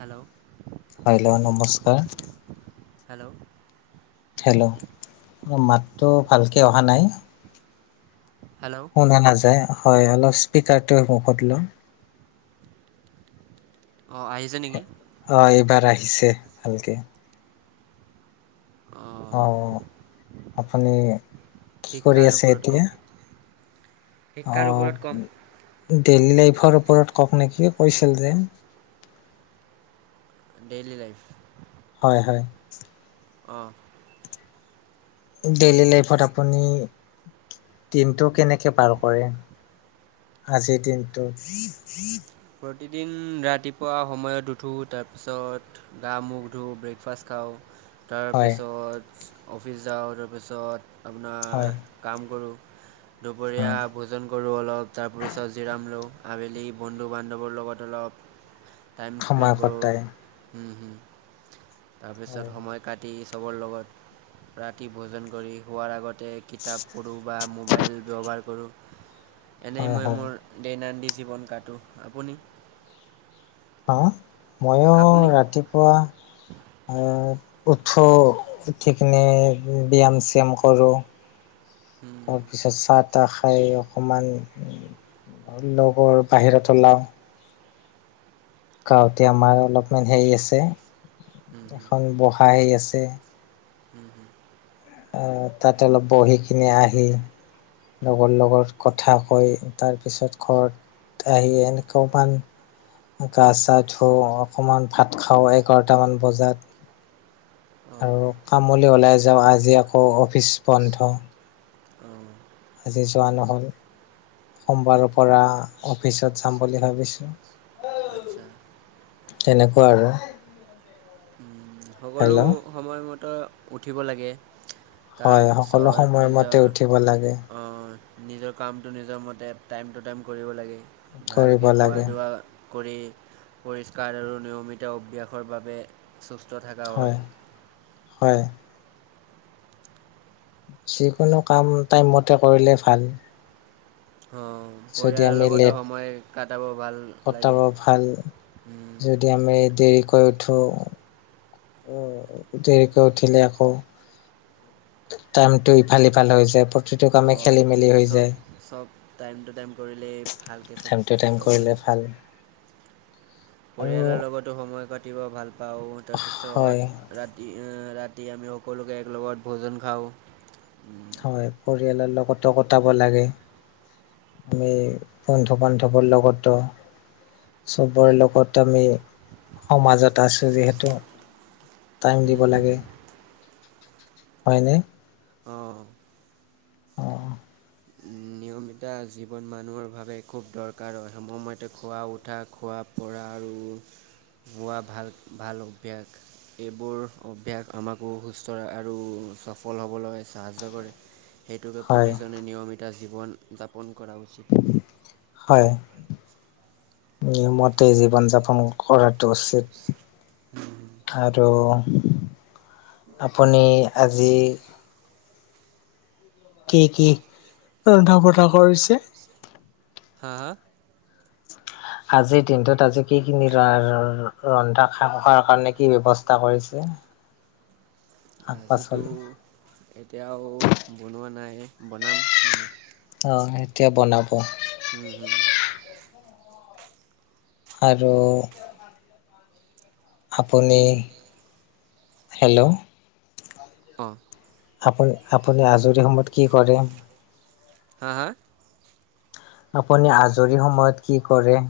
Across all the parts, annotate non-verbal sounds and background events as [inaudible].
Hello hello নমস্কাৰ। Hello hello মাতটো ভালকৈ অহা নাই। হেল্ল' শুনা নাযায় হয় অলপ স্পীকাৰটোৱে মুখত লওঁ। অ আহিছে নেকি? অ এইবাৰ আহিছে ভালকে। অ। অ আপুনি কি কৰি শিক্ষা আৰু আছে ওপৰত এতিয়া কম। অ শিক্ষাৰ ওপৰত ক'ম ডেইলী লাইফৰ ওপৰত কওক নেকি কৈছিল যে। Daily life? হয় হয়। অ। ডেইলি লাইফত আপুনি দিনটো কেনেকে পাৰ কৰে? আজিৰ দিনটো প্ৰতিদিন ৰাতিপুৱা সময়ত উঠো, তাৰপিছত গা মখ ধু, ব্ৰেকফাষ্ট খাওঁ হয় তাৰপিছত অফিচ যাওঁ, তাৰপিছত হয় আপোনাৰ কাম কৰোঁ, উম, দুপৰীয়া ভোজন কৰোঁ অলপ, তাৰপ চত জিৰাম লওঁ। আবেলি বন্ধু বান্ধৱৰ লগত অলপ টাইম স্পেণ্ড সময় কৰোঁ। কটাই হম হম তাৰপিছত হয় সময় কা ৰাতি চবৰ লগত ৰাতি ভোজন কৰি শুৱাৰ আগত তে কিতাপ পঢ়োঁ বা মোবাইল ব্যৱহাৰ কৰোঁ, এনেই হয় মই হয় মোৰ দৈনন্দিন জীৱন কাটো। আপুনি? হা? ময়ো আপুনি ৰাতিপুৱা আ উঠো উঠি কিনে ব্যায়াম-চায়াম কৰোঁ, হুম, তাৰপিছত চাহ-তাহ খাই অকণমান লগৰ বাহিৰত ওলাওঁ গাঁৱতে আমাৰ অলপমান হেৰি আছে এখন বহা সেই আছে হম হম। আহ তাত অলপ বহি কিনি আহি লগৰ লগত কথা কৈ তাৰপিছত ঘৰত আহি [unintelligible] গা-চা ধুওঁ অকণমান ভাত খাওঁ এঘাৰটামান বজাত। অঁ আৰু কামলৈ ওলাই যাওঁ, আজি আকৌ অফিচ বন্ধ। অহ। আজি যোৱা নহ'ল। সোমবাৰৰ পৰা অফিচত যাম বুলি ভাবিছোঁ। আচ্ছা তেনেকুৱা আৰু। উম, সকলো হেল্ল' সময়মতে উঠিব লাগে, হয় সকলো তাৰপিছত সময়মতে নিজৰ উঠিব লাগে অ নিজৰ কামটো নিজৰ মতে টাইম টু টাইম কৰিব লাগে, কৰিব ভালকৈ লাগে খোৱা-দোৱা কৰি পৰিষ্কাৰ আৰু নিয়মিত অভ্যাসৰ বাবে সুস্থ থকা হয়। হয়। যিকোনো কাম টাইমমতে কৰিলে ভাল। অঁ', যদি পৰিয়ালৰ আমি লগতো লেট সময় কাটাব ভাল। লাগে কটাব ভাল, যদি আমি দেৰিকৈ উঠো অ', দেৰিকৈ উঠিলে আকৌ টাইমটো ইফাল - সিফাল হৈ যায়, প অ' এইটোৱে চব চব টাইম টু টাইম কৰিলেই ভালকে চব টাইম টো টাইম চব হয় কৰিলে ভাল। আৰু পৰিয়ালৰ লগতো সময় কাটিব ভাল পাও হয় তাৰপিছত ৰাতি আ ৰাতি আমি সকলোকে একেলগত ভোজন খাওঁ। হয়, পৰিয়ালৰ লগতো কটাব লাগে। আমি বন্ধু - বান্ধৱৰ লগতো চবৰে লগত আমি সমাজত আছো যিহেতু। টাইম দিব লাগে হয়নে? অঁ'। অঁ'। নিও নমিতা জীৱন মানুহৰ বাবে খুব দৰকাৰ হয় সময়মতে খোৱা, উঠা, খোৱা পৰা আৰু হোৱা ভাল - ভাল অভ্যাস। এইবোৰ অভ্যাস আমাকো সুস্থ আৰু সফল হ'বলৈ সাহাৰ্য্য কৰে। সেইটোকে হয় প্ৰতিজনে নিয়মিতা জীৱন- যাপন কৰা উচিত। হয়। নিয়মমতে জীৱন - যাপন কৰাটো উচিত। খাই তো, আপুনি আজি কি কি ৰন্ধা বটা কৰিছে? হা হা? [inaudible] আজিৰ দিনটোত আজি [unintelligible] কাৰণে কি ৰন্ধা খোৱাৰ কাৰণে কি কৰিছে ব্যৱস্থা কৰি শাক আজিতো পাচলি এতিয়াও বনোৱা নাই বনাম মানে। অ', এতিয়া বনাব। হুম হুম। আৰু আপুনি হেল্ল'? অঁ আপুনি আপুনি আজৰি সময়ত কি কৰে? হা হা? আপুনি আজৰি সময়ত কি কৰে?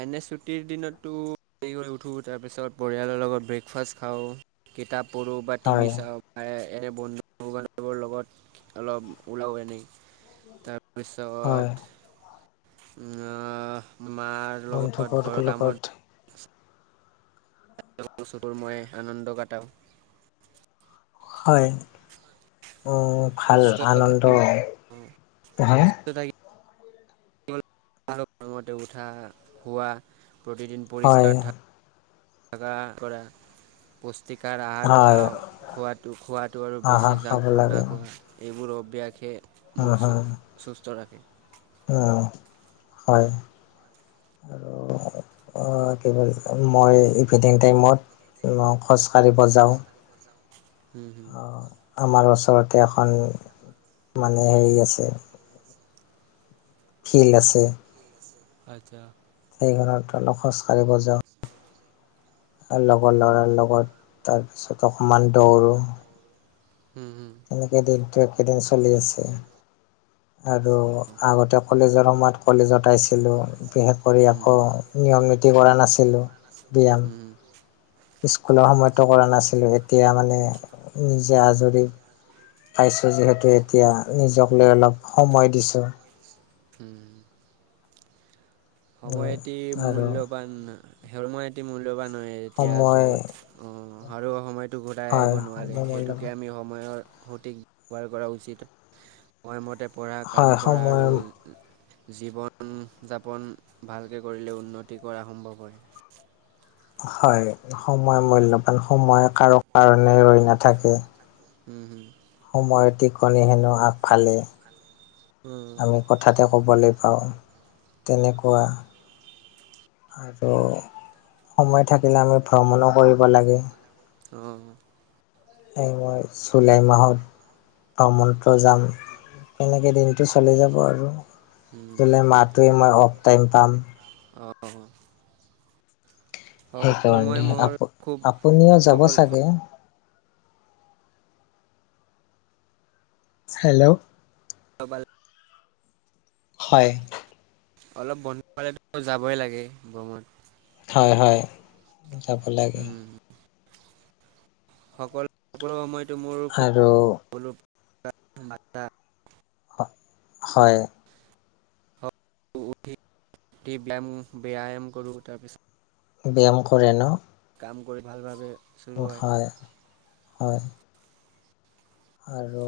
এনে ছুটিৰ দিনতো হেৰি কৰি উঠো তাৰপিছত পৰিয়ালৰ লগত ব্ৰেকফাষ্ট খাওঁ কিতাপ পঢ়োঁ বা টিভি হয় চাও আই এনে বন্ধু - বান্ধৱৰ লগত অলপ ওলাও এনেই তাৰ পিছত, হয় উম আ মাৰ লগত ঘৰৰ বন্ধুবৰ্গৰ কামত লগত [unintelligible] ময়ে আনন্দ গাটাও। হয়', উম', ভাল সুস্থ আনন্দ থাকি নহয়। [unintelligible] আগতে উঠা, শুৱা, প্ৰতিদিন হয় পৰিষ্কাৰ থা ভাগা কৰা। পুষ্টিকাৰ আহাৰ হয় খাওঁ, খোৱাটো খোৱাটো আৰু বেছি আহাৰ খাব জাংক ফুড লাগে নাখোৱা এইবোৰ অভ্যাসে মোক সু সুস্থ ৰাখে। অ', হয় আৰু কি মই ইভিনিং টাইমত খোজকাঢ়িব যাওঁ। উম' অ', আমাৰ ওচৰতে এখন মানে হেৰি আছে ফিল্ড আছে। আচ্ছা। সেই ঘৰত অলপ খোজ কাঢ়িব যাওঁ। লগৰ উম ল'ৰাৰ লগত, তাৰ পিছত অকমান দৌৰ উম', উম' এনেকে দিনটো একেদিন চলি আছে, আৰু আগতে কলেজৰ সময়ত কলেজত আইছিলোঁ, বিশেষ কৰি হুম আকৌ হুম নিয়ম নীতি কৰা নাছিলোঁ। ব্যায়াম উম' স্কুলৰ সময়তো কৰা নাছিলো, এতিয়া মানে নিজে আজৰি পাইছোঁ যিহেতু এতিয়া নিজক লৈ অলপ সময় দিছোঁ। উম' সময় এটি আৰু মূল্যৱান, সময় এটি মূল্যৱান হয় এতিয়া সময় যুগত। অ', আৰু সময়টো ঘূৰাই হয় আহিব নোৱাৰে, সময় সেইটোকে মূল্যৱান আমি সময়ৰ সঠিক ব্যৱহাৰ কৰা উচিত, সময়মতে পঢ়া হয় কাম কৰা সময় আৰু জীৱন যাপন ভালকে কৰিলে উন্নতি কৰা সম্ভৱ হয়। হয়', সময় মূল্যৱান সময় কাৰো কাৰণে ৰৈ নাথাকে। উম', উম'। সময়ৰ টিকনি হেনো আগফালে, উম আমি কথাতে ক'বলে পাওঁ, তেনেকুৱা আৰু সময় থাকিলে আমি ভ্ৰমণো কৰিব লাগে অ' এই মই জুলাই মাহত ভ্ৰমন্ত্ৰ যাম, তেনেকে দিনটো চলি যাব আৰু। টোলে মাহ টোও ইমান অফ টাইম পাম। অ' অ' সকলো সময় সেইকাৰণে মোৰ আপ খুব আপুনিও যাব সকলো চাগে? হেল্ল' অ'বাল হয়'। অলপ বন্ধ পালে টো যাবই লাগে, ভ্ৰমন। হয়', হয়'। যাব লা উম', সকল কল সময়তটো মোৰ আৰু খুব হয় হয় উঠি উঠি ব্যায়াম ব্যায়াম কৰোঁ তাৰপিছত ব্যায়াম কৰে ন কাম কৰি ভালভাৱে চলোৱাই হয়, হয়। আৰু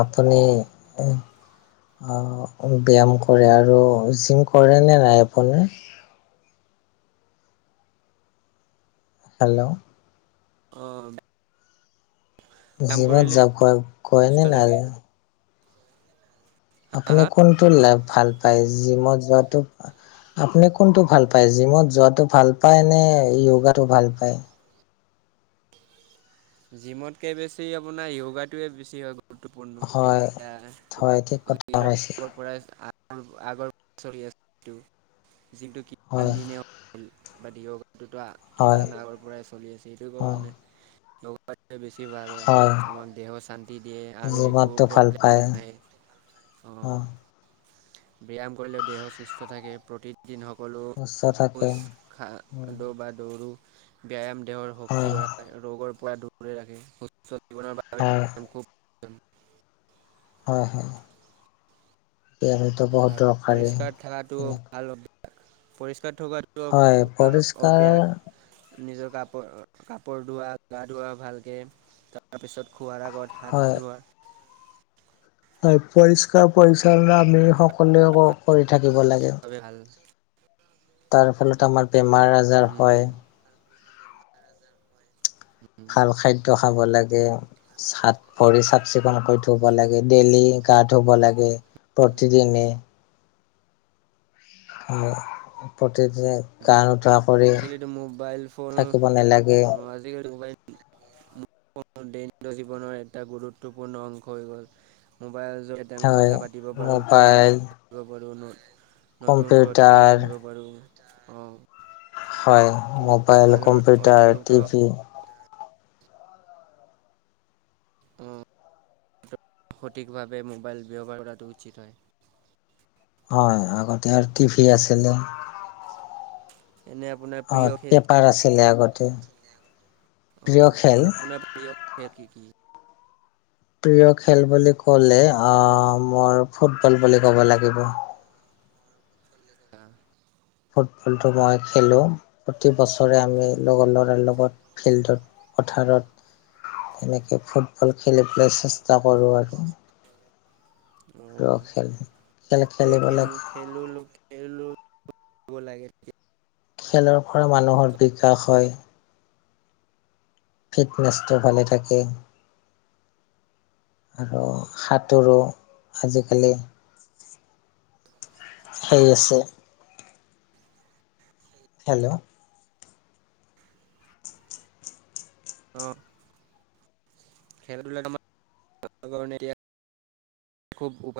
আপুনি ব্যায়াম কৰে আৰু জিম কৰে নে নাই আপোনি? হেল্ল'। আহ', ব্যাম জিমত কৰিলে যা গৈ গৈ নে সুস্থ থাকে। নাযায়? হা আপুনি কোনটো লাভ ভাল পায় জিমত যোৱাটো আপুনি হা? কোনটো ভাল পায়, জিমত যোৱাটো ভাল পায় নে, য়োগাটো ভাল পায়? জিমতকে বেছি আপোনাৰ য়গাটোৱে বেছি হয় গ' গুৰুত্বপূৰ্ণ হয় এতিয়া হয় ঠিক কথা [unintelligible] কৈছে পৰাই আগৰ চলি আছিলোঁ, যিটো কিমান হয় দিনে [unintelligible] কিমান হয় আগৰ পৰাই চলি আছে, সেইটো অ কাৰণে বেছি ভাল হয়, আমাৰ দেহৰ শান্তি দিয়ে আৰু একো প্ৰব্লেম নাই। উম। ব্যায়াম কৰিলেও দেহ সুস্থ থাকে, প্ৰতি দিন সকলো সুস্থ থাকে খোজ খা হয় বা দৌৰো ব্যায়াম দেহৰ হয় শক্তি বহাই, আৰু ৰোগৰ পৰা দূৰতে ৰাখে, সুস্থ জীৱনৰ উম। ব্যায়াম খুব প্ৰয়োজন হয় হয়, এনেটো বহুত আৰু দৰকাৰী, পৰিষ্কাৰ থকাটো তেনে ভাল পৰিষ্কাৰ থকাটো হয় ভাল পৰিষ্কাৰ অভ্যাস। নিজৰ কাপ কাপোৰ ধোৱা, গা ধোৱা ভালকৈ, তাৰপিছত খোৱাৰ আগত হাত হয় ধোৱা। হয়, পৰিষ্কাৰ পৰিছন্নতা আমি সকলোৱে কৰি থাকিব লাগে। চবেই ভাল। তাৰ ফলত আমাৰ বেমাৰ আজাৰ হয়। [unintelligible] বাৰ হাজাৰ হয়। ভাল খাদ্য খাব লাগে। হাত ভৰি চাফ চিকুণ কৰি থব লাগে, ডেইলী গা ধুব লাগে। হম প্ৰতিদিনে প্ৰতিদিনে গা নুধুৱা আজিকালিটো মোবাইল ফোন, নালাগে আহ', আজিকালি মোবাইল [unintelligible] দৈনন্দিন জীৱনৰ এটা গুৰুত্বপূৰ্ণ অংশ হৈ গ'ল, মোবাইল হয় কথা পাতিব পাৰোঁ, পঢ়া মোবাইল লিখা পাৰো, নতুন তথ্য কম্পিউটাৰ জানিব পাৰোঁ, অ'। হয়, মোবাইল, কম্পিউটাৰ, অতিৰিক্ত টিভি অ'। সঠিকভাৱে মোবাইল ব্যৱহাৰ কৰাটো উচিত হয়। হয়, আগতে আৰু টিভি আছিলে। এনে আপোনাৰ অ প্ৰিয় খেল পেপাৰ কি? আছিলে আগতে অ', প্ৰিয় খেল এনে আপোনাৰ প্ৰিয় খেল কি কি? প্ৰিয় খেল বুলি ক'লে আহ, মোৰ ফুটবল বুলি ক'ব লাগিব। অ'। ফুটবলটো মই খেলোঁ, প্ৰতি বছৰে আমি লগৰ ল'ৰাৰ লগত ফিল্ডত পথাৰত তেনেকে ফুটবল খেলিবলৈ চেষ্টা কৰোঁ আৰু। প্ৰিয় অ', খেল খেল এইটোৱে খেলিব খেল লাগে খেলো [unintelligible] খেলৰ পৰা মানুহৰ বিকাশ হয়। ফিটনেছটো ভালে থাকে। আৰু সাঁতোৰো আজিকালি সেই আছে। হেল্ল'। অ'। খেলা ধূলাক আমাৰ কাৰনে এতিয়া খুব উপায়